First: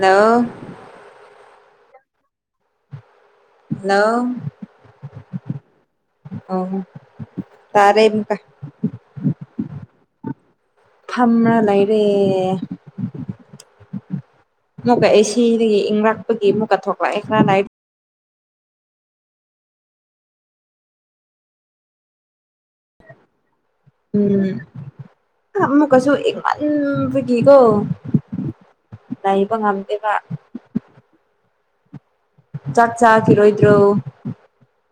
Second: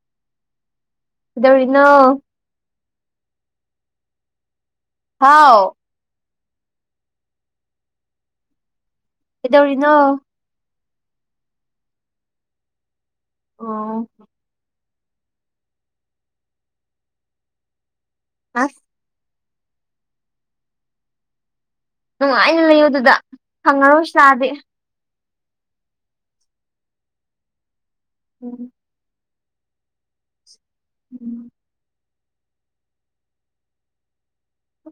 hello ꯗꯧꯔꯤꯅꯣ hello ꯍꯥꯎ ꯑ ꯇꯥꯔꯦꯀ ꯑꯦꯗꯧꯔꯤꯅꯣ ꯊꯝꯅ ꯂꯩꯔꯦ ꯑꯣ ꯑꯃꯨꯛꯀ ꯑꯩ ꯁꯤꯗꯒꯤ ꯏꯪꯔꯛꯄꯒꯤ ꯑꯃꯨꯛꯀ ꯊꯣꯛꯂꯛꯑꯦ ꯈꯔꯅꯏ ꯑ ꯅꯨꯡꯉꯥꯏꯅ ꯂꯩꯌꯣ ꯑꯗꯨꯗ ꯐꯪꯉꯔꯣꯏꯁꯨ ꯆꯥꯗꯦ ꯃꯨꯛꯀꯁꯨ ꯏꯃꯟ ꯐꯒꯀꯣ ꯎꯝ ꯂꯩꯕ ꯉꯝꯗꯦꯕ ꯎꯝ ꯆꯥꯛ ꯆꯥ ꯈꯤꯔꯣꯏꯗ꯭ꯔꯣ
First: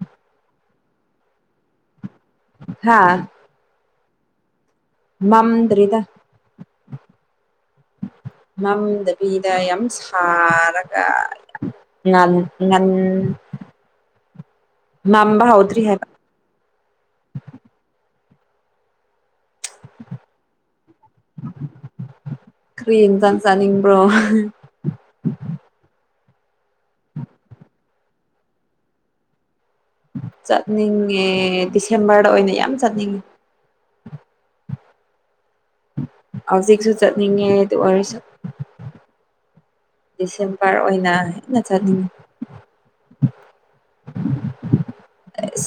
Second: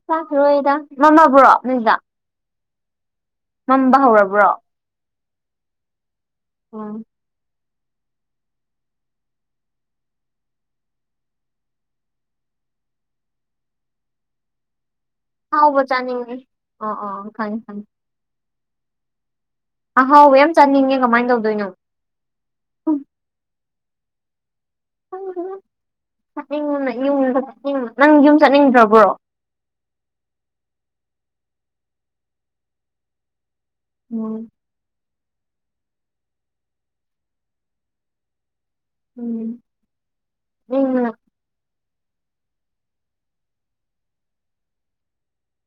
ꯆꯥꯈꯤꯔꯣꯏꯗ ꯃꯃꯥꯕ꯭ꯔꯣ ꯅꯣꯏꯗ ꯍꯥꯥ ꯃꯝꯕ ꯍꯧꯔꯕ꯭ꯔꯣ ꯃꯝꯗ꯭ꯔꯤꯗ ꯑꯥ ꯃꯝꯗꯕꯤꯗ ꯌꯥꯝ ꯁꯥꯔꯒ ꯉꯥꯟ ꯉꯝ [inaudible] ꯑꯍꯥꯎꯕ ꯍꯥꯏꯕ ꯆꯥꯅꯤꯡꯉꯤ ꯑ ꯑ ꯈꯪꯉꯤ ꯈꯪꯉꯤ ꯑꯍꯥꯎꯕ ꯌꯥꯝ ꯆꯥꯅꯤꯡꯉꯦ ꯀꯃꯥꯏꯅ ꯇꯧꯗꯣꯏꯅꯣ ꯀꯔꯤ ꯏꯟꯖꯥꯡ [unintelligible] ꯍ ꯍ ꯌꯨꯝ ꯆꯠꯅꯤꯡ ꯅꯪ ꯌꯨꯝ ꯆꯠꯅꯤꯡꯗ꯭ꯔꯕ꯭ꯔꯣ ꯆꯠꯅꯤꯡꯉꯦ ꯗꯤꯁꯦꯝꯕꯔꯗ ꯑꯣꯏꯅ ꯌꯥꯝ ꯆꯠꯅꯤꯡꯉꯤ ꯎꯝ ꯍꯧꯖꯤꯛꯁꯨ ꯆꯠꯅꯤꯡꯉꯦ ꯑꯗꯨ ꯑꯣꯏꯁꯨ ꯎꯝ ꯗꯤꯁꯦꯝꯕꯔ ꯆꯠꯅꯤꯡꯕꯅ ꯑꯣꯏꯅ ꯍꯦꯟꯅ ꯆꯠꯅꯤꯡꯉꯤ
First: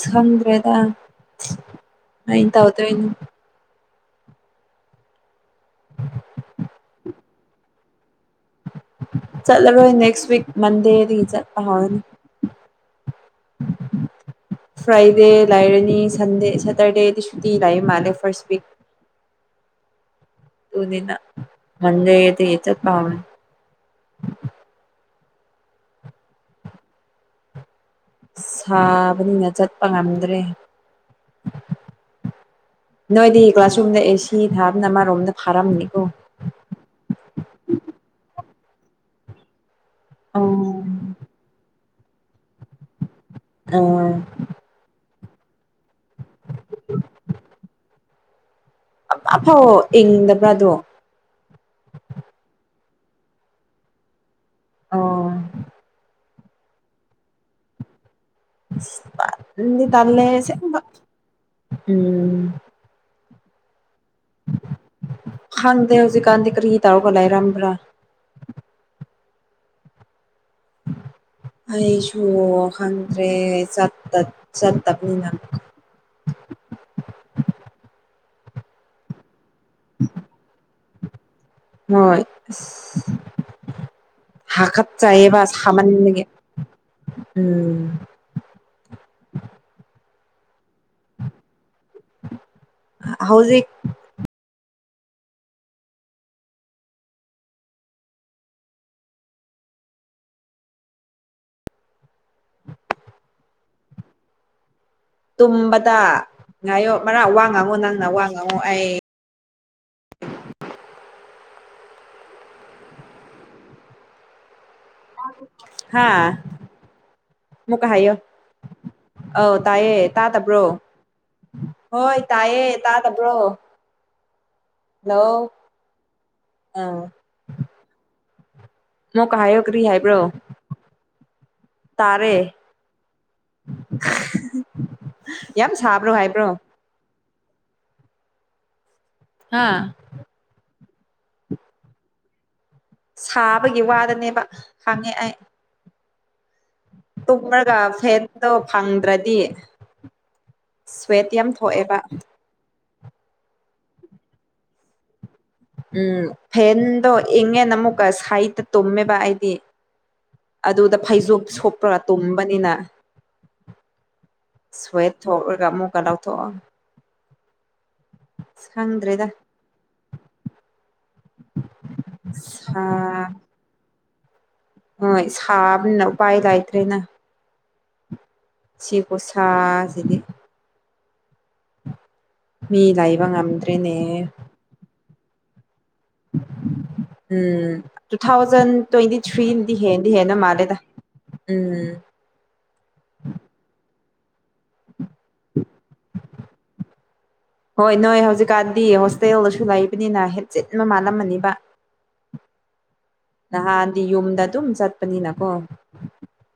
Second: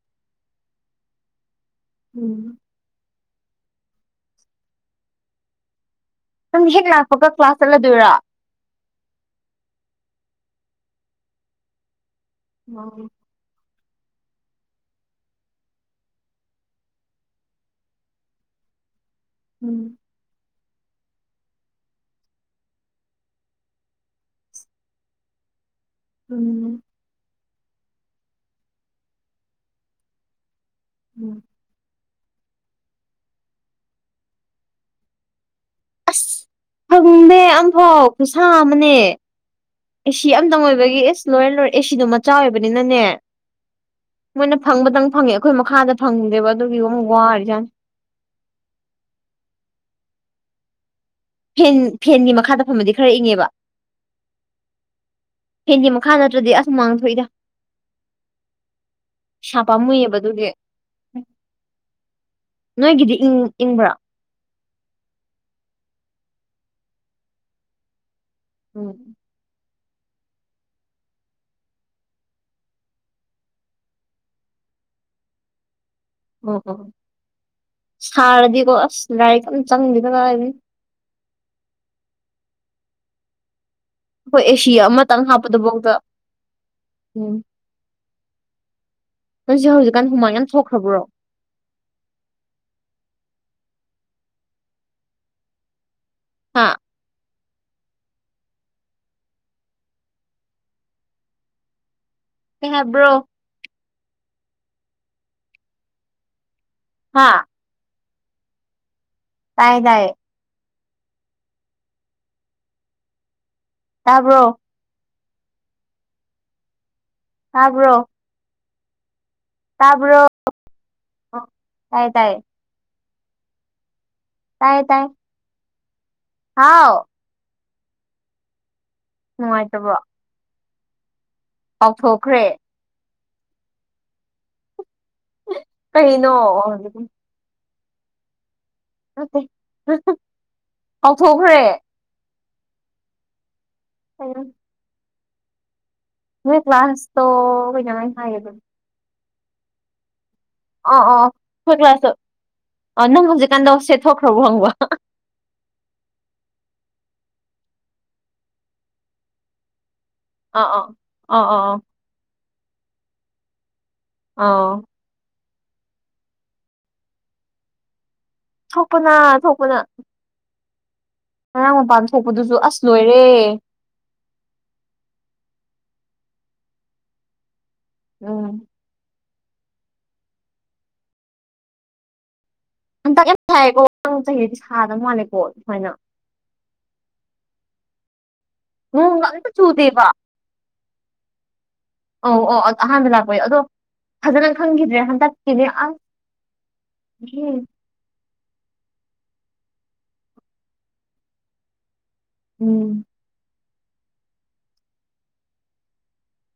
ꯈꯡꯗ꯭ꯔꯦꯗ ꯎꯝ ꯀꯩꯗꯧꯗꯣꯏꯅꯣ ꯐꯛꯀ ꯀ꯭ꯂꯥꯁ ꯆꯠꯂꯗꯣꯏꯔꯥ ꯆꯠꯂꯔꯣꯏ ꯅꯦꯛꯁ ꯋꯤꯛ ꯃꯟꯗꯦꯗꯒꯤ ꯆꯠꯄ ꯍꯧꯔꯅꯤ ꯍ ꯐ꯭ꯔꯥꯏꯗꯦ ꯂꯩꯔꯅꯤ ꯁꯟꯗꯦ ꯁꯦꯇꯔꯗꯦꯗꯤ ꯁꯨꯇꯤ ꯂꯩ ꯃꯥꯜꯂꯦ ꯐꯥꯔꯁ ꯋꯤꯛ ꯎꯝ ꯇꯅꯤꯅ ꯃꯟꯗꯦꯗꯩ ꯆꯠꯄ ꯍꯧꯔꯅꯤ ꯎꯝ ꯁꯥꯕꯅꯤꯅ ꯆꯠꯄ ꯉꯝꯗ꯭ꯔꯦ ꯎꯝ ꯅꯣꯏꯗꯤ ꯀ꯭ꯂꯥꯁꯔꯨꯝꯗ ꯑꯦꯁꯤ ꯊꯥꯕꯅ ꯑꯃꯔꯣꯝꯗ ꯐꯥꯔꯝꯅꯤꯀꯣ ꯑꯁ ꯐꯪꯗꯦ ꯑꯝꯐꯥꯎ ꯈꯨꯁꯥ ꯑꯃꯅꯦ ꯑꯦꯁꯤ ꯑꯣ ꯑꯝꯇꯪ ꯑꯣꯏꯕꯒꯤ ꯏꯁ ꯂꯣꯏꯔꯦ ꯂꯣꯏꯔꯦ ꯑꯦꯁꯤꯗꯣ ꯃꯆꯥ ꯑꯣꯏꯕꯅꯤꯅꯅꯦ ꯑꯥ ꯃꯣꯏꯅ ꯐꯪꯕꯗꯪ ꯐꯪꯉꯦ ꯑꯩꯈꯣꯏ ꯃꯈꯥꯗ ꯐꯪꯗꯦꯕ ꯑꯗꯨꯒꯤ ꯑꯃꯨꯛ ꯋꯥꯔꯤꯖꯥꯠꯅꯤ ꯑꯃ ꯐꯥꯎ ꯏꯪꯗꯕꯔ ꯗꯨ ꯃꯐꯝꯃꯗꯤ ꯈꯔ ꯏꯪꯉꯦꯕ ꯑꯣ ꯐꯦꯟꯒꯤ ꯃꯈꯥ ꯅꯠꯇ꯭ꯔꯗꯤ ꯑꯁ ꯍꯨꯃꯥꯡ ꯊꯣꯛꯏꯗ ꯑꯁ ꯄꯩꯁꯥ ꯇꯜꯗꯤ ꯄꯥꯝꯃꯨꯏꯌꯦꯕ ꯇꯜꯂꯦ ꯑꯗꯨꯒꯤ ꯑꯁꯦꯡꯕ ꯎꯝ ꯏꯪꯕ꯭ꯔ ꯈꯪꯗꯦ ꯍꯧꯖꯤꯛꯀꯥꯟꯗꯤ ꯀꯔꯤ ꯇꯧꯔꯒ ꯂꯩꯔꯝꯕ꯭ꯔ ꯎꯝ [inaudible] ꯑꯩꯁꯨ ꯈꯪꯗ꯭ꯔꯦ ꯆꯠ ꯆꯠꯇꯕꯅꯤꯅ ꯑꯣ ꯑꯣ ꯁꯥꯔꯗꯤꯀꯣ ꯑꯁ ꯂꯥꯏꯔꯤꯛ ꯑꯝ ꯆꯪꯗꯦ ꯀꯗꯥꯏꯗꯒꯤ ꯍꯣꯏ ꯑꯩꯈꯣꯏ ꯑꯦꯁꯤ ꯑꯃꯇꯪ ꯍꯥꯀꯠꯆꯩꯕ ꯍꯥꯞꯄꯗꯐꯥꯎꯗ ꯁꯥꯃꯟꯕꯒꯤ ꯎꯝ ꯑꯩꯁꯨ ꯍꯧꯖꯤꯛꯀꯥꯟ ꯍꯨꯃꯥꯡ ꯌꯥꯝ ꯊꯣꯛ ꯍꯧꯖꯤꯛ ꯍꯥ ꯍꯥꯏꯦꯕ꯭ꯔꯣ ꯇꯨꯝꯕꯗ ꯉꯥꯏꯌꯣ ꯃꯔꯥ ꯍꯥ ꯋꯥ ꯉꯥꯡꯉꯨ ꯅꯪꯅ ꯋꯥ ꯉꯉꯨ ꯑꯩ ꯇꯥꯏꯌꯦ ꯇꯌꯦ ꯇꯥꯕ꯭ꯔꯣ ꯍꯥꯥ ꯃꯨ ꯇꯥꯕ꯭ꯔꯣ ꯀꯥꯏꯌꯣ ꯑꯧ ꯇꯥꯏꯌꯦ ꯇꯥꯕ꯭ꯔꯣ ꯇꯥꯗꯕ꯭ꯔꯣ ꯍꯣꯏ ꯇꯥꯏꯌꯦ ꯇꯥꯗꯕ꯭ꯔꯣ ꯇꯥꯏ ꯇꯥꯏ ꯍꯜꯂꯣ ꯍꯥꯎ ꯑꯥ ꯃ ꯀ ꯍꯥꯏꯣ ꯀꯔꯤ ꯅꯨꯡꯉꯥꯏꯇꯕ꯭ꯔꯣ ꯍꯥꯏꯕ꯭ꯔꯣ ꯇꯥꯔꯦ ꯀꯥꯎꯊꯣꯛꯈ꯭ꯔꯦ ꯌꯥꯝ ꯁꯥꯕ꯭ꯔꯣ ꯀꯩꯅꯣ ꯍꯥꯏꯕ꯭ꯔꯣ ꯍꯥ ꯀꯥꯎꯊꯣꯛꯈ꯭ꯔꯦ ꯁꯥꯕꯒꯤ ꯀꯩꯅꯣ ꯋꯥꯗꯅꯦꯕ ꯍꯪꯉꯦ ꯑꯩ ꯅꯣꯏ ꯀ꯭ꯂꯥꯁꯇꯣ ꯇꯨꯝꯃꯒ ꯀꯩꯅꯣꯃꯥꯏꯅ ꯐꯦꯠꯇꯣ ꯍꯥꯏꯒꯤꯕꯅꯦ ꯐꯪꯗ꯭ꯔꯗꯤ ꯑ ꯑ ꯁ꯭ꯋꯦꯠ ꯌꯥꯝ ꯐꯣꯏ ꯀ꯭ꯂ ꯊꯣꯛꯑꯦꯕ ꯀ꯭ꯂꯥꯁ ꯑ ꯅꯪ ꯍꯧꯖꯤꯛꯀꯥꯟꯗ ꯁꯦꯠꯊꯣꯛꯈ꯭ꯔꯕꯣ ꯍꯪꯕ ꯎꯝ ꯐꯦꯟꯗꯣ ꯏꯪꯉꯦꯅ ꯑꯃꯨꯛꯀꯥ ꯍꯥꯏꯗ ꯇꯨꯝꯃꯦꯕ ꯑꯩꯗꯤ ꯑꯥ ꯑꯥ ꯑꯥ ꯑꯗꯨꯗ ꯐꯩꯖꯣ ꯑꯥ ꯑꯥ ꯁꯣꯛꯄ꯭ꯔꯒ ꯇꯨꯝꯕꯅꯤꯅ ꯑꯥ ꯁ꯭ꯋꯦꯠ ꯊ‌ꯣꯂꯒ ꯑꯃꯣꯒꯥꯥ ꯂꯧꯊꯣꯛꯑꯣ ꯊꯣꯛꯄꯅ ꯈꯪꯗ꯭ꯔꯦꯗ ꯊꯣꯛꯄꯅ ꯉꯔꯥꯡ ꯃꯄꯥꯟ ꯊꯣꯛꯄꯗꯨꯁꯨ ꯑꯁ ꯂꯣꯏꯔꯦ ꯍꯣꯏ ꯁꯥꯕꯅꯤꯅ ꯥꯏ ꯂꯩꯥꯏꯇ꯭ꯔꯦꯅ ꯎꯝ ꯁꯤꯈꯨꯁꯥꯖꯤꯅꯤ ꯂꯩꯕ ꯍꯟꯇꯛ ꯌꯥꯝ ꯁꯥꯏꯀꯣ ꯉꯝꯗ꯭ꯔꯦꯅꯦ ꯅ ꯆꯍꯤꯗꯤ ꯁꯥꯗꯕ ꯃꯥꯜꯂꯦꯀꯣ ꯁꯨꯃꯥꯏꯅ ꯎꯝ ꯇꯨ ꯊꯥꯎꯖꯟ ꯇ꯭ꯋꯦꯟꯇꯤ ꯅꯣꯡꯒ ꯊ꯭ꯔꯤꯗꯤ ꯍꯦꯟꯗꯤ ꯍꯦꯟꯅ ꯃꯥꯜꯂꯦꯗ ꯎꯝ ꯑ ꯑ ꯑꯍꯥꯟꯕ ꯂꯥꯛꯄꯌ ꯑꯗꯣ ꯐꯖꯅ ꯈꯪꯈꯤꯗ꯭ꯔꯦ ꯍꯟꯗꯛꯀꯤꯅꯦ ꯑꯁ ꯎ ꯥꯟꯗꯤ ꯍꯣꯁꯇꯦꯜꯗꯁꯨ ꯂꯩꯕꯅꯤꯅ ꯍꯦꯠꯆꯦꯠ ꯑꯃ ꯃꯥꯜꯂꯝꯃꯅꯤꯕ ꯎꯝ ꯅꯍꯥꯟꯗꯤ ꯌꯨꯝꯗ ꯑꯗꯨꯝ ꯆꯠꯄꯅꯤꯅꯀꯣ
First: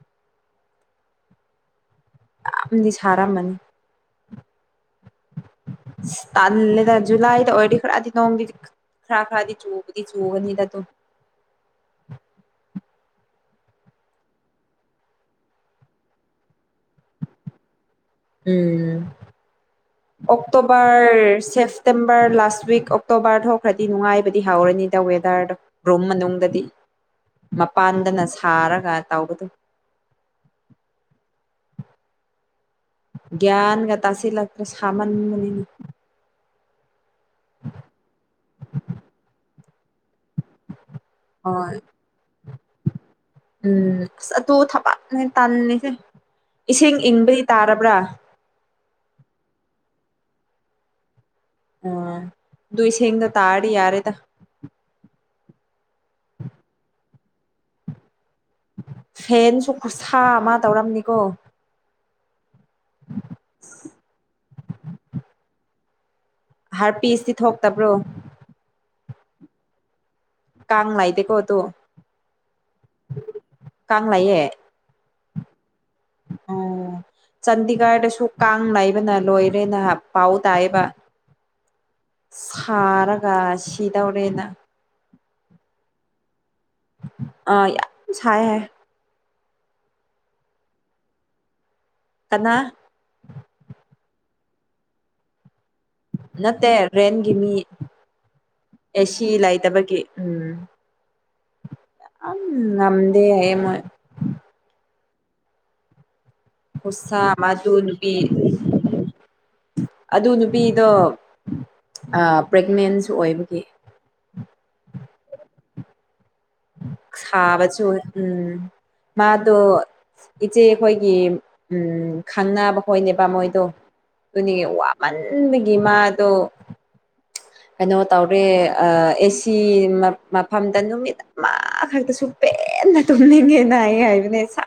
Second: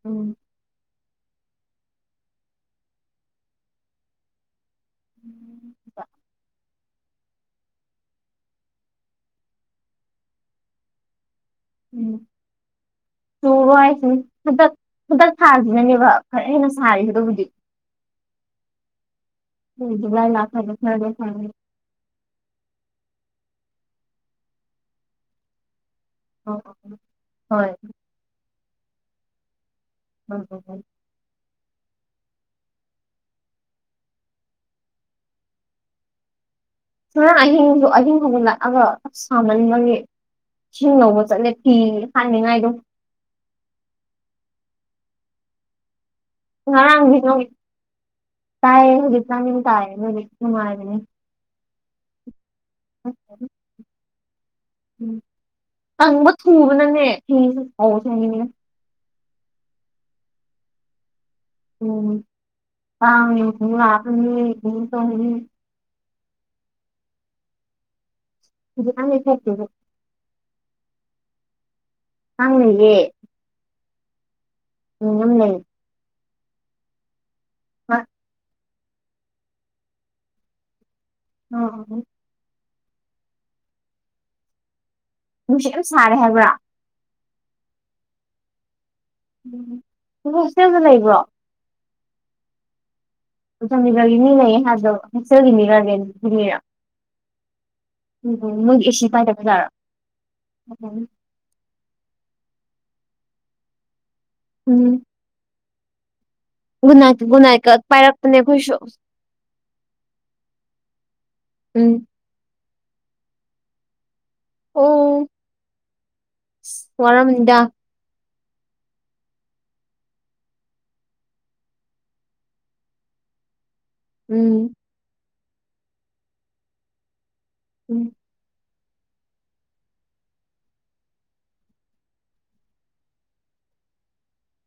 ꯑ ꯑꯗꯤ ꯁꯔꯥ ꯃꯅꯤ ꯑꯗ ꯖꯨꯂꯥꯏꯗ ꯑꯣꯏꯔꯗꯤ ꯈꯔꯗꯤ ꯅꯣꯡꯗꯤꯗꯤ ꯈꯔ ꯈꯔꯗꯤ ꯆꯨꯕꯗꯤ ꯆꯨꯒꯅꯤꯗ ꯑꯗꯨꯝ ꯎꯝ ꯁ ꯍꯥꯏꯁ ꯑꯗ ꯈꯨꯗꯛ ꯁꯥꯁꯤꯅꯅꯦꯕ ꯈꯔ ꯍꯦꯟꯅ ꯁꯥꯔꯤ ꯍꯥꯏꯗꯕꯨꯗꯤ ꯎꯝ ꯖꯨꯂꯥꯏ ꯂꯥꯛꯈ꯭ꯔꯗꯤ ꯈꯔꯗꯤ ꯑꯣꯀꯛꯇꯣꯕꯔ ꯐꯔꯅꯤ ꯁꯞꯇꯦꯦꯝꯕꯔ ꯂꯥꯁ ꯂꯥꯁ ꯋꯤꯛ ꯑꯣꯛꯇꯣꯕꯔ ꯊꯣꯛꯈ꯭ꯔꯗꯤ ꯅꯨꯡꯉꯥꯏꯕꯗꯤ ꯍꯧꯥꯎꯔꯅꯤꯗ ꯋꯦꯗꯔꯗꯣ ꯭ꯔꯨꯝ ꯑꯣ ꯃꯅꯨꯡꯗꯗꯤ ꯑꯣ ꯍꯣꯏ ꯃꯄꯥꯟꯗꯅ ꯁꯥꯔꯒ ꯇꯥꯎꯕꯗꯨ ꯎꯝ [unintelligible] ꯒꯌ꯭ꯥꯟꯒ ꯇꯁꯤꯦ ꯂꯥꯛꯇ꯭ꯔ ꯁꯃꯅ ꯃꯅꯤ ꯉꯔꯥꯡ ꯑꯍꯤꯡꯗꯣ ꯑꯍꯤꯡ ꯍꯧꯕ ꯂꯥꯛꯑꯒꯞ ꯁꯥꯃꯟꯕꯒꯤ ꯁꯤꯡꯧꯕ ꯆꯠꯂꯦ ꯐꯤ ꯍꯣꯏ ꯍꯥꯏꯅꯤꯡꯉꯥꯏꯗꯣ ꯇꯥꯟꯅꯤꯁꯤꯦ ꯉ ꯀꯌꯦ ꯍꯧꯖꯤ꯭ꯔꯃꯤ ꯀꯥꯏꯑ ꯅꯔꯤ ꯃꯥꯗꯅꯦ ꯑꯝ ꯗꯨꯏꯁꯤꯡꯦꯡꯗ ꯇꯥꯔ ꯌꯥꯔꯦꯗ ꯎꯝ ꯑꯪꯕ ꯊꯨꯕꯅꯅꯦ ꯍ ꯄꯥꯎꯁꯦꯅꯦ ꯐꯦꯟꯁꯨ ꯈꯨꯠꯁꯥ ꯑꯃ ꯇꯧꯔꯝꯅꯤꯀꯣ ꯎ ꯍꯥꯔꯄꯤꯤꯁꯇꯤ ꯊꯣꯛꯇꯕ꯭ꯔꯣ ꯑꯗꯨꯦ ꯀꯥꯡ ꯂꯥꯏꯗꯤꯦ ꯀꯣ ꯇꯣ ꯅꯪꯦ ꯀꯂꯑꯌꯦ ꯎꯝ ꯎ ꯂꯩ ꯑꯣ ꯆꯗꯤꯒꯥꯥꯗꯥ ꯑꯥꯡ ꯂꯩꯥꯏꯕꯅ ꯂꯣꯏꯔꯦ ꯅꯍꯥꯛ ꯄꯥꯎ ꯇꯥꯏꯌꯦꯕ ꯑ ꯑ ꯐꯥꯔ ꯀꯥꯁꯤꯤꯗ ꯑꯧꯔꯅ ꯅꯨꯡꯁꯨ ꯑꯗꯨꯝ ꯁꯥꯔꯦ ꯍꯥꯏꯕ꯭ꯔꯥ ꯑ ꯌꯥꯝ ꯁ ꯍꯥꯏ ꯎꯆꯦꯜꯗ ꯂꯩꯕ꯭ꯔꯣ ꯀꯅꯥ ꯑꯗꯨꯔꯒꯤꯅꯤ ꯂꯩ ꯍꯥꯏꯗꯣ ꯍꯁꯦꯜꯒꯤꯅꯤꯔꯅꯤ ꯅꯠꯇꯦ ꯔꯦꯟꯒꯤ ꯃꯤ ꯃꯣꯏꯒꯤ ꯑꯦꯁꯤ ꯄꯥꯏꯗꯕꯖꯥꯔꯣ ꯂꯩꯥꯏꯇꯕꯒꯤ ꯎꯝ ꯑꯝ ꯉꯗꯦ ꯃ ꯎꯝ ꯒꯨꯗ ꯅꯥꯏꯠ ꯍꯁꯁꯥ ꯒꯨꯗ ꯅꯥꯏꯠꯀ ꯃꯥꯗꯨ ꯅꯨꯕꯤ ꯄꯥꯏꯔꯛꯄꯅꯦ ꯑꯩꯈꯣꯏꯁꯨ ꯑꯗꯨ ꯅꯨꯄꯤꯗꯣ ꯎꯝ ꯄ꯭ꯔꯦꯒꯅꯦꯟꯁꯨ ꯑꯣꯏꯕꯒꯤ ꯑꯣ ꯋꯥꯔꯝꯅꯤꯗ ꯁꯥꯕꯁꯨ ꯎꯝ ꯃꯥꯗꯣ ꯏꯆꯦ ꯑꯩꯈꯣꯏꯒꯤ ꯎ ꯈꯪꯅꯕꯈꯣꯏꯅꯦꯕ ꯃꯣꯏꯗꯣ ꯑꯗꯨꯅꯤ ꯎꯝ ꯋꯥꯃꯟꯕꯒꯤ ꯃꯥꯗꯣ ꯑꯩꯅꯣꯧ ꯇꯥꯎ꯭ꯔꯦ ꯑꯦꯁꯤ ꯃꯐꯝꯗ ꯅꯨꯃꯤꯠ ꯑꯃꯈꯛꯇꯁꯨ ꯄꯦꯟꯅ ꯇꯨꯝꯅꯤꯡꯉꯦꯅ ꯉ ꯍꯥꯏꯕꯅꯦ ꯁ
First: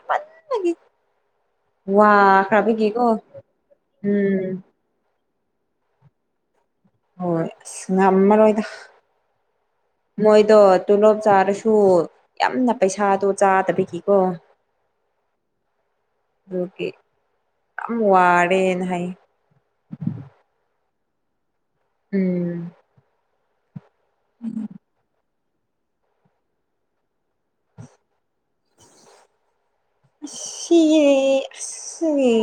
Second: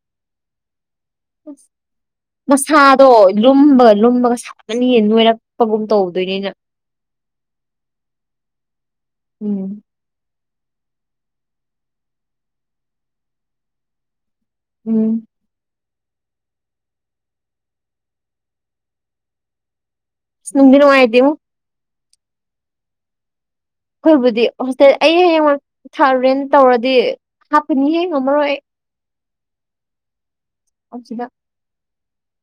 ꯃꯁꯥꯗꯣ ꯂꯨꯝꯕꯒ ꯂꯨꯝꯕꯒ ꯎꯝ ꯁꯥꯀꯅꯤ ꯅꯣꯏꯔꯛ ꯆꯄꯒꯨꯝ ꯇꯧꯗꯣꯏꯅꯤꯅ ꯍꯣꯏ ꯑꯁ ꯉꯝꯃꯔꯣꯏꯗ ꯎꯝ ꯃꯣꯏꯗꯣ ꯇꯣꯂꯣꯞ ꯆꯥꯔꯁꯨ ꯌꯥꯝꯅ ꯄꯩꯁꯥꯗꯣ ꯆꯥꯗꯕꯤꯒꯤꯀꯣ ꯎꯝ ꯑꯗꯨꯒꯤ ꯌꯥꯝ ꯋꯥꯔꯦꯅ ꯍꯥꯏ ꯗꯤꯅꯅꯨꯡ ꯃꯥꯥꯏꯇꯃ ꯎꯝ ꯍꯣꯏꯕꯨꯗꯤ ꯍꯦ ꯑ ꯍꯡ ꯊꯥꯨꯔꯦꯟ ꯇꯧꯔꯗꯤ ꯍꯥꯞꯄꯅꯤꯍꯦ ꯉꯝꯃꯔꯣꯏ ꯑꯩ ꯁꯤꯦ ꯁꯤꯗ ꯁꯤꯒꯤ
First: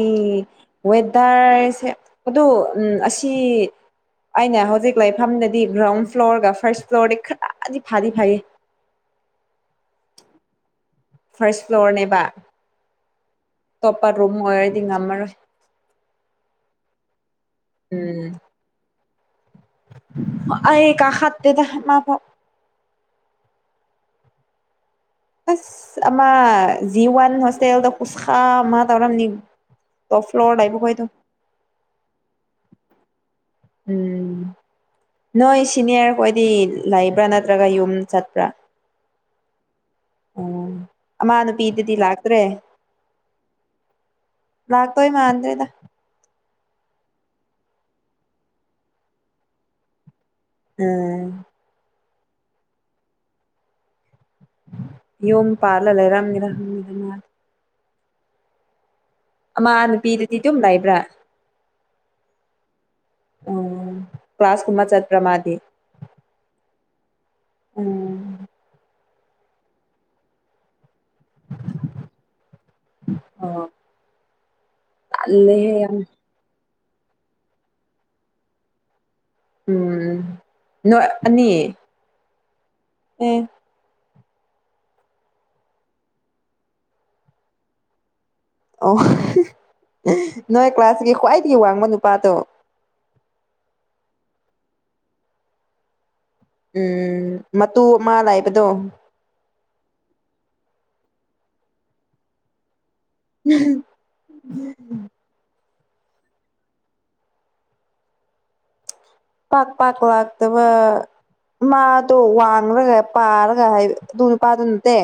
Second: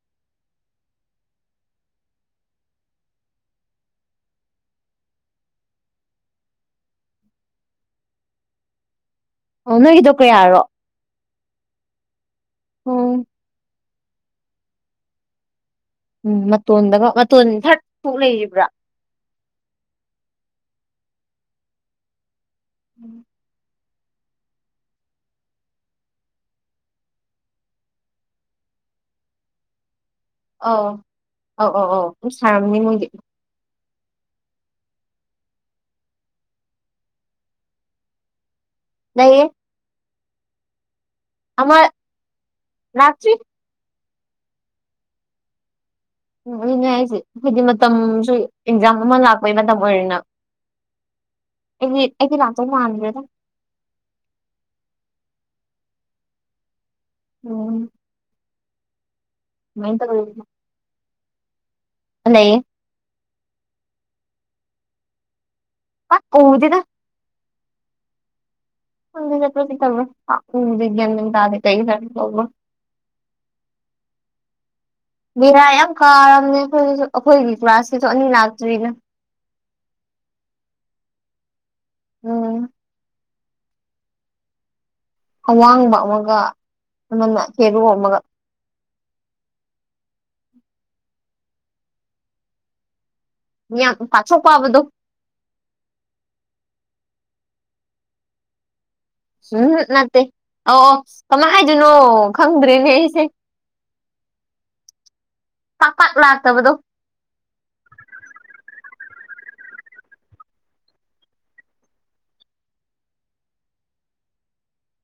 ꯋꯦꯗꯔꯁꯦ ꯑ ꯑꯁꯤ ꯑꯩꯅ ꯍꯧꯖꯤꯛ ꯂꯐꯝꯗꯗꯤ ꯒ꯭ꯔꯥꯎꯟ ꯐ꯭ꯂꯣꯔꯒ ꯐꯥꯔꯁ ꯐ꯭ꯂꯣꯔꯗꯤ ꯈꯔꯗꯤ ꯐꯥꯗꯤ ꯐꯩꯌꯦ ꯑꯣ ꯅꯣꯏꯒꯤꯗꯣ ꯀꯌꯥꯔꯣ ꯐꯥꯔ꯭ꯁ ꯐ꯭ꯂꯣꯔꯅꯦꯕ ꯍ ꯑꯇꯣꯞꯄ ꯔꯨꯝ ꯑꯣꯏꯔꯗꯤ ꯉꯝꯃꯔꯣꯏ ꯎꯝ ꯃꯇꯣꯟꯗꯀ ꯃꯇꯣꯟ ꯊꯔ ꯊꯣꯛꯨ ꯎꯝ ꯂꯩꯔꯤꯕ꯭ꯔꯥ ꯑꯩ ꯀꯥ ꯍꯦꯗ ꯃꯥ ꯄ ꯎꯝ ꯑꯁꯥ ꯖꯤ ꯋꯥꯟ ꯍꯣꯁꯇꯦꯜꯗ ꯈꯨꯨꯁꯀ ꯃꯥ ꯇꯧꯔꯝꯅꯤ ꯇꯣꯞ ꯐ꯭ꯂꯣꯔ ꯑ ꯂꯩꯕ ꯈꯣꯏꯗꯣ ꯑ ꯑ ꯑ ꯎꯁꯥꯔꯝꯅꯤ ꯃ ꯎꯝ ꯅꯣꯏ ꯁꯤꯅꯤꯌꯥꯔ ꯈꯣꯏꯗꯤ ꯂꯩꯕ꯭ꯔꯥ ꯅꯠꯇ꯭ꯔꯒ ꯌꯨꯝ ꯆꯠꯄ꯭ꯔꯥ ꯅꯌꯦ ꯎꯝ ꯃꯥ ꯅꯨꯨꯄꯤꯗꯗꯤ ꯂꯥꯛꯇ꯭ꯔꯦ ꯂꯥꯛꯇ꯭ꯔꯤ ꯂꯥꯛꯇꯏ ꯃꯥꯥꯟꯗꯔꯤꯗ ꯎꯝ ꯑꯗꯨꯅꯦ ꯍꯥꯏꯁꯦ ꯍꯥꯏꯗꯤ ꯃꯇꯝꯁꯨ ꯑꯦꯛꯖꯥꯝ ꯑꯃ ꯂꯥꯛꯄꯩ ꯃꯇꯝ ꯑꯣꯏꯔꯅ ꯎꯝ ꯑꯩꯗꯤ ꯂꯥꯛꯇ ꯃꯥꯥꯟꯗꯦꯗ ꯌꯣꯝ ꯄꯥꯜꯂ ꯂꯩꯔꯝꯃꯤꯔꯝꯃꯤꯗꯅ ꯑꯣꯝ ꯑꯥ ꯅꯨꯄꯤꯗꯗꯤ ꯑꯗꯨꯝ ꯂꯩꯕ꯭ꯔꯥ ꯂꯩ ꯂꯩ ꯎ ꯀ꯭ꯂꯥꯁ ꯀꯨꯝꯕ ꯆꯠꯄ꯭ꯔ ꯃꯥꯗꯤ ꯎꯗꯤꯗ ꯎꯝ ꯍꯗ ꯆꯠ꯭ꯔꯁꯤꯜ ꯎ ꯇꯗꯤ ꯀꯩ ꯍꯥꯏꯅꯤ ꯂꯕ ꯑꯣ ꯦꯔꯥ ꯌꯥꯝ ꯀꯥꯔꯝꯅꯦ ꯑꯩꯈꯣꯏ ꯑꯩꯈꯣꯏꯒꯤ ꯀ꯭ꯂꯥꯁꯀꯤꯁꯨ ꯑꯅꯤ ꯂꯥꯛꯇ꯭ꯔꯤꯅ ꯎꯝ ꯅꯣꯏ ꯑꯅꯤ ꯎꯝ ꯑꯦ ꯑꯋꯥꯡꯕ ꯑꯃꯒ ꯑꯃꯅ ꯍꯦꯔꯣ ꯑꯃꯒ ꯑꯣ ꯅꯣꯏ ꯀ꯭ꯂꯥꯁꯀꯤ ꯈ꯭ꯋꯥꯏꯗꯒꯤ ꯋꯥꯡꯕ ꯅꯨꯄꯥꯗꯣ ꯑ ꯄꯥꯆꯣ ꯀꯣꯕꯗꯗꯨ ꯎꯝ ꯃꯇꯨ ꯑꯃ ꯂꯥꯏꯕꯗꯣ ꯎꯝ ꯅꯠꯇꯦ ꯑꯧ ꯀꯃꯥꯏ ꯍꯥꯏꯗꯣꯏꯅꯣ ꯈꯪꯗ꯭ꯔꯤꯅꯦ ꯎꯝ ꯄꯥꯛꯀꯛ ꯂꯥꯛꯇꯕꯗꯣ ꯄ ꯄꯥ ꯂ ꯑꯗꯨꯕ ꯃꯥꯗꯣ ꯋꯥꯡ꯭ꯔꯒ ꯄꯥꯔꯒ ꯍꯥꯏ ꯑꯗꯨꯅ ꯄꯥꯗꯨ ꯅꯠꯇꯦ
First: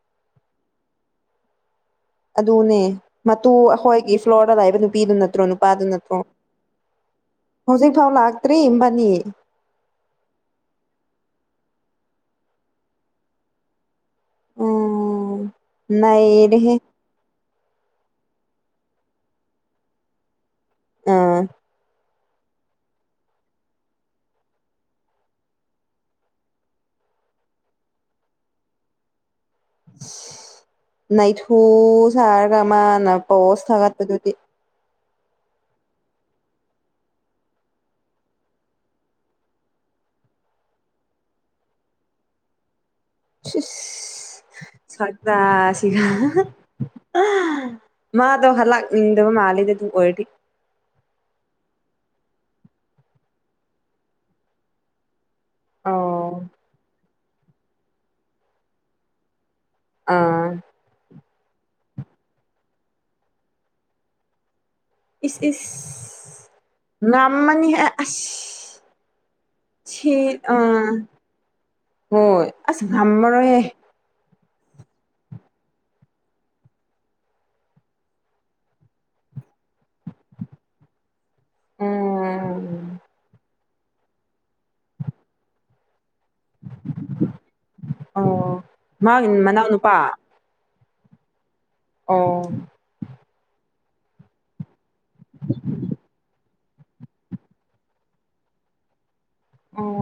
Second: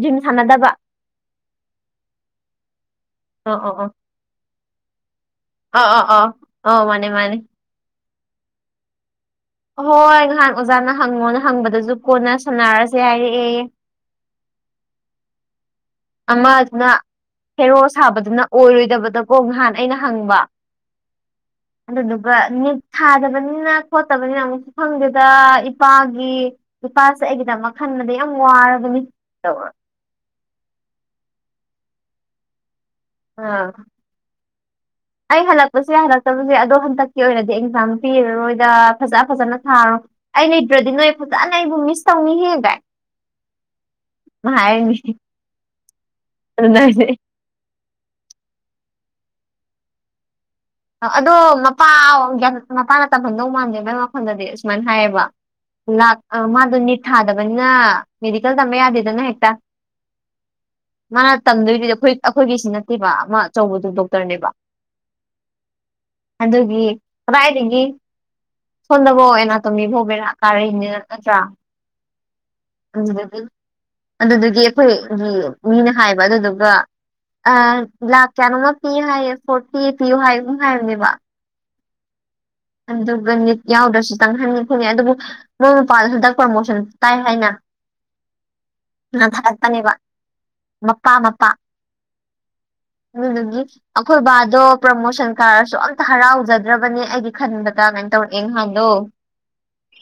ꯖꯤꯝ ꯁꯥꯟꯅꯗꯕ ꯑꯗꯨꯅꯦ ꯃꯇꯨ ꯑꯣ ꯑꯣ ꯑꯣ ꯑꯩꯈꯣꯏꯒꯤ ꯐ꯭ꯂꯣꯔꯗ ꯂꯥꯛꯏꯕ ꯅꯨꯄꯤꯗꯨ ꯅꯠꯇ ꯅꯠꯇ꯭ꯔꯣ ꯅꯨꯄꯥꯗꯨ ꯑꯥ ꯑꯥ ꯅꯠꯇ꯭ꯔꯣ ꯑꯥ ꯑꯧ ꯃꯥꯅꯦ ꯃꯥꯅꯦ ꯍꯧꯖꯤꯛ ꯐꯥꯎ ꯂꯥꯛꯇ꯭ꯔꯤ ꯏꯕꯥꯅꯤ ꯑꯍꯣꯏ ꯉꯍꯥꯟ ꯑꯣꯖꯥꯅ ꯍꯪꯉꯣꯅ ꯍꯪꯕꯗꯁꯨ ꯀꯣꯟꯅ ꯁꯥꯟꯅꯔꯁꯦ ꯍꯥꯏꯔꯛꯑꯦ ꯎꯝ ꯅꯩꯔꯦꯍꯦ ꯑꯃꯗꯨꯅ ꯍꯦꯔꯣ ꯁꯥꯕꯗꯨꯅ ꯑꯣꯏꯔꯣꯏꯗꯕꯗꯀꯣ ꯉꯍꯥꯟ ꯑꯩꯅ ꯍꯪꯕ ꯑꯥ ꯑꯗꯨꯗꯨꯒ ꯅꯤꯠ ꯊꯥꯗꯕꯅꯤꯅ ꯈꯣꯠꯇꯕꯅꯤꯅ ꯑꯃꯨꯛꯁꯨ ꯐꯪꯗꯦꯗ ꯏꯄꯥꯒꯤ ꯅꯨꯄꯥꯥꯁꯦ ꯑꯩꯒꯤꯗꯃꯛ ꯈꯟꯅꯕꯗꯤ ꯌꯥꯝ ꯋꯥꯔꯕꯅꯤ ꯇꯧꯔ ꯅꯥꯏꯊꯨ ꯁꯥꯔ ꯀ ꯑꯃꯥꯟ ꯑ ꯄ ꯑꯥ ꯁꯒ ꯇꯇꯤ ꯑꯩ ꯍꯜꯂꯛꯄꯁꯨ ꯌꯥꯏ ꯍꯜꯂꯛꯇꯕꯁꯨ ꯌꯥꯏ ꯑꯗꯣ ꯍꯟꯗꯛꯀꯤ ꯑꯣꯏꯅꯗꯤ ꯑꯦꯛꯖꯥꯝ ꯄꯤꯔꯔꯣꯏꯗ ꯐꯖ ꯐꯖꯅ ꯊꯔꯣ ꯑꯩ ꯂꯩꯇ꯭ꯔꯗꯤ ꯅꯣꯏ ꯐꯖꯅ ꯑꯩꯕꯨ ꯃꯤꯁ ꯇꯧꯅꯤꯍꯦꯕ ꯁ ꯁ ꯁꯤꯒ ꯑꯗꯨꯅ ꯑꯩꯁꯦ ꯃꯥꯗꯣ ꯍꯂꯛ ꯏꯟꯗ ꯃꯥꯜꯗ ꯑꯣꯏ ꯑꯗꯣ ꯃꯄꯥ ꯃꯄꯥꯅ ꯇꯝꯐꯝꯟꯗꯧ ꯃꯥꯟꯗꯦ ꯅꯒꯤ ꯋꯥꯈꯜꯗꯗꯤ ꯑꯁꯨꯃꯥꯏꯅ ꯍꯥꯏꯌꯦꯕ ꯂꯥꯛ ꯑꯣ ꯑ ꯃꯥꯗꯣ ꯅꯤꯠ ꯊꯥꯗꯕꯅꯤꯅ ꯃꯦꯗꯤꯀꯦꯜ ꯇꯝꯕ ꯌꯥꯗꯦꯗꯅ ꯍꯦꯛꯇ ꯑꯥ ꯃꯥꯅ ꯇꯝꯗꯣꯏꯗꯨꯗꯤ ꯑꯩꯈꯣꯏ ꯑꯩꯈꯣꯏꯒꯤꯁꯤ ꯅꯠꯇꯦꯕ ꯑꯃ ꯑꯆꯧꯕꯗꯨ ꯗꯣꯛꯇꯔꯅꯦꯕ ꯏꯁ ꯏꯁ ꯑꯗꯨꯒꯤ ꯉꯝꯃꯅꯤꯍꯦ ꯀꯗꯥꯏꯗꯒꯤ ꯑꯁ ꯐꯣꯟꯗꯕꯣ ꯑꯦꯅꯥ ꯁꯤ ꯇꯝꯃꯤꯕꯣꯕꯦꯔꯥ ꯀꯥꯔꯅꯤ ꯑꯥ ꯅꯠꯇ꯭ꯔꯥ ꯍꯣꯏ ꯑꯁ ꯑꯗꯨꯗꯨꯒꯤ ꯉꯝꯃꯔꯦ ꯑꯗꯨꯗꯨꯒꯤ ꯑꯩꯈꯣꯏꯒꯤ ꯃꯤꯅ ꯍꯥꯏꯕ ꯑꯗꯨꯗꯨꯒ ꯑ ꯂꯥꯛ ꯀꯌꯥꯅꯣꯃ ꯄꯤꯌꯨ ꯍꯥꯏꯌꯦ ꯐꯣꯔꯇꯤ ꯄꯤꯌꯨ ꯍꯥꯏ ꯑꯗꯨꯝ ꯍꯥꯏꯕꯅꯦꯕ ꯎꯝ ꯑꯗꯨꯒ ꯠ ꯌꯥꯎꯗ꯭ꯔꯁꯨꯇꯪ ꯍꯟꯉꯦ ꯈꯣꯡꯉꯦ ꯑꯗꯨꯕꯨ ꯃꯣꯏ ꯃꯄꯥꯜꯗ ꯍꯟꯗꯛ ꯄ꯭ꯔꯣꯃꯣꯁꯟ ꯇꯥꯏ ꯍꯥꯏꯅ ꯑꯣ ꯃꯥꯒꯤ ꯊꯥꯒꯠꯄꯅꯦꯕ ꯃꯅꯥꯎꯅꯨꯄꯥ ꯃꯄꯥ ꯃꯄꯥ ꯑꯣ ꯑꯗꯨꯗꯒꯤ ꯑꯈꯣꯏ ꯕꯥꯗꯣ ꯄ꯭ꯔꯃꯣꯁꯟ ꯀꯥꯔꯁꯨ ꯑꯝꯇ ꯍꯔꯥꯎꯖ ꯔꯕꯅꯦ ꯑꯩꯗꯤ ꯈꯟꯕꯗ ꯀꯥꯏꯅ ꯇꯧꯔꯛꯑꯦ ꯅꯍꯥꯟꯗꯣ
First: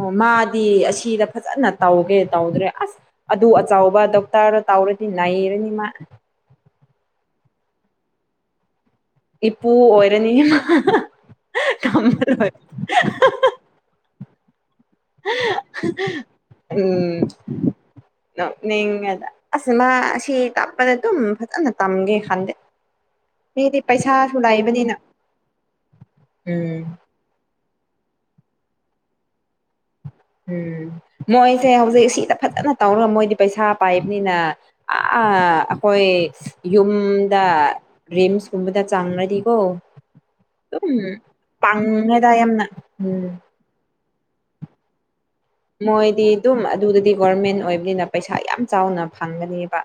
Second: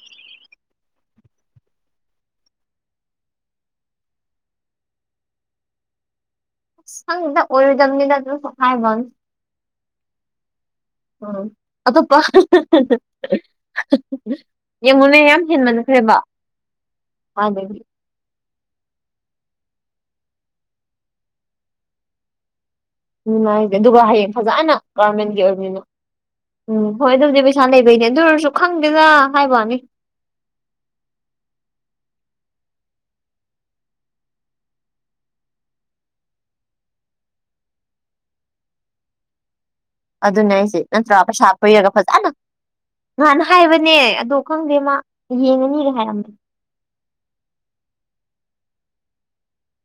ꯑꯣ ꯃꯥꯗꯤ ꯑꯁꯤꯗ ꯐꯖꯅ ꯇꯧꯒꯦ ꯇꯧꯗ꯭ꯔꯦ ꯑꯁ ꯑꯗꯨ ꯑꯆꯥꯎꯕ ꯗꯣꯛꯇꯔ ꯇꯧꯔꯦ ꯅꯩꯔꯅꯤ ꯃꯥ ꯈꯪꯗꯦꯗ ꯑꯣꯏꯔꯗꯝꯅꯤꯗ ꯗꯨꯁꯨ ꯍꯥꯏꯕꯋꯥꯅꯤ ꯏꯄꯨ ꯑꯣꯏꯔꯅꯤ ꯃꯥ ꯎꯝ ꯑꯇꯣꯞꯄ [unintelligible] ꯌꯦꯡꯉꯨꯅꯦ ꯌꯥꯝ ꯍꯦꯟꯃꯟꯈ꯭ꯔꯦꯕ ꯎꯝ ꯃꯥꯗꯒꯤ ꯅꯣꯛꯅꯤꯡꯉꯦꯗ ꯑꯁ ꯃꯥ ꯁꯤ ꯇꯝꯄꯗ ꯑꯗꯨꯝ ꯐꯖꯅ ꯇꯝꯒꯦ ꯈꯟꯗꯦ ꯅꯨꯡꯉꯥꯏꯒꯦ ꯃꯤꯗꯤ ꯑꯗꯨꯒ ꯍꯌꯦꯡ ꯄꯩꯁꯥꯁꯨ ꯐꯖꯅ ꯂꯩꯕꯅꯤꯅ ꯒꯔꯃꯦꯟꯒꯤ ꯑꯣꯏꯕꯅꯤꯅ ꯎꯝ ꯍꯣꯏ ꯑꯗꯨꯕꯨꯗꯤ ꯄꯩꯁꯥ ꯂꯩꯕꯩꯅꯦ ꯑꯗꯨ ꯑꯣꯏꯔꯁꯨ ꯈꯪꯗꯦꯗ ꯍꯥꯏꯕꯋꯥꯅꯤ ꯎꯝ ꯃꯣꯏꯁꯦ ꯍꯧꯖꯤꯛ ꯁꯤꯗ ꯐꯖꯅ ꯇꯧꯔꯒ ꯃꯣꯏꯗꯤ ꯄꯩꯁꯥ ꯄꯥꯏꯕꯅꯤꯅ ꯑ ꯑꯥ ꯑꯈꯣꯏ ꯌꯨꯝꯗ ꯔꯤꯝꯁꯀꯨꯝꯕꯗ ꯆꯥꯡꯂꯗꯤꯀꯣ ꯑꯗꯨꯅꯦ ꯍꯥꯏꯁꯦ ꯅꯠꯇ꯭ꯔꯥ ꯄꯩꯁꯥ ꯄꯤꯔꯒ ꯄꯪꯉꯦꯗ ꯐꯖꯅ ꯌꯥꯝꯅ ꯎꯝ ꯉꯍꯥꯟꯅ ꯍꯥꯏꯕꯅꯦ ꯗꯣ ꯈꯪꯗꯦ ꯃꯥ ꯌꯦꯡꯉꯅꯤꯒ ꯍꯥꯏꯔꯝꯕ ꯃꯣꯏꯗꯤ ꯑꯗꯨꯝ ꯑꯗꯨꯗꯗꯤ ꯒꯣꯔꯃꯦꯟ ꯑꯣꯏꯕꯅꯤꯅ ꯄꯩꯁꯥ ꯌꯥꯝ ꯆꯥꯎꯅ ꯐꯪꯒꯅꯦꯕ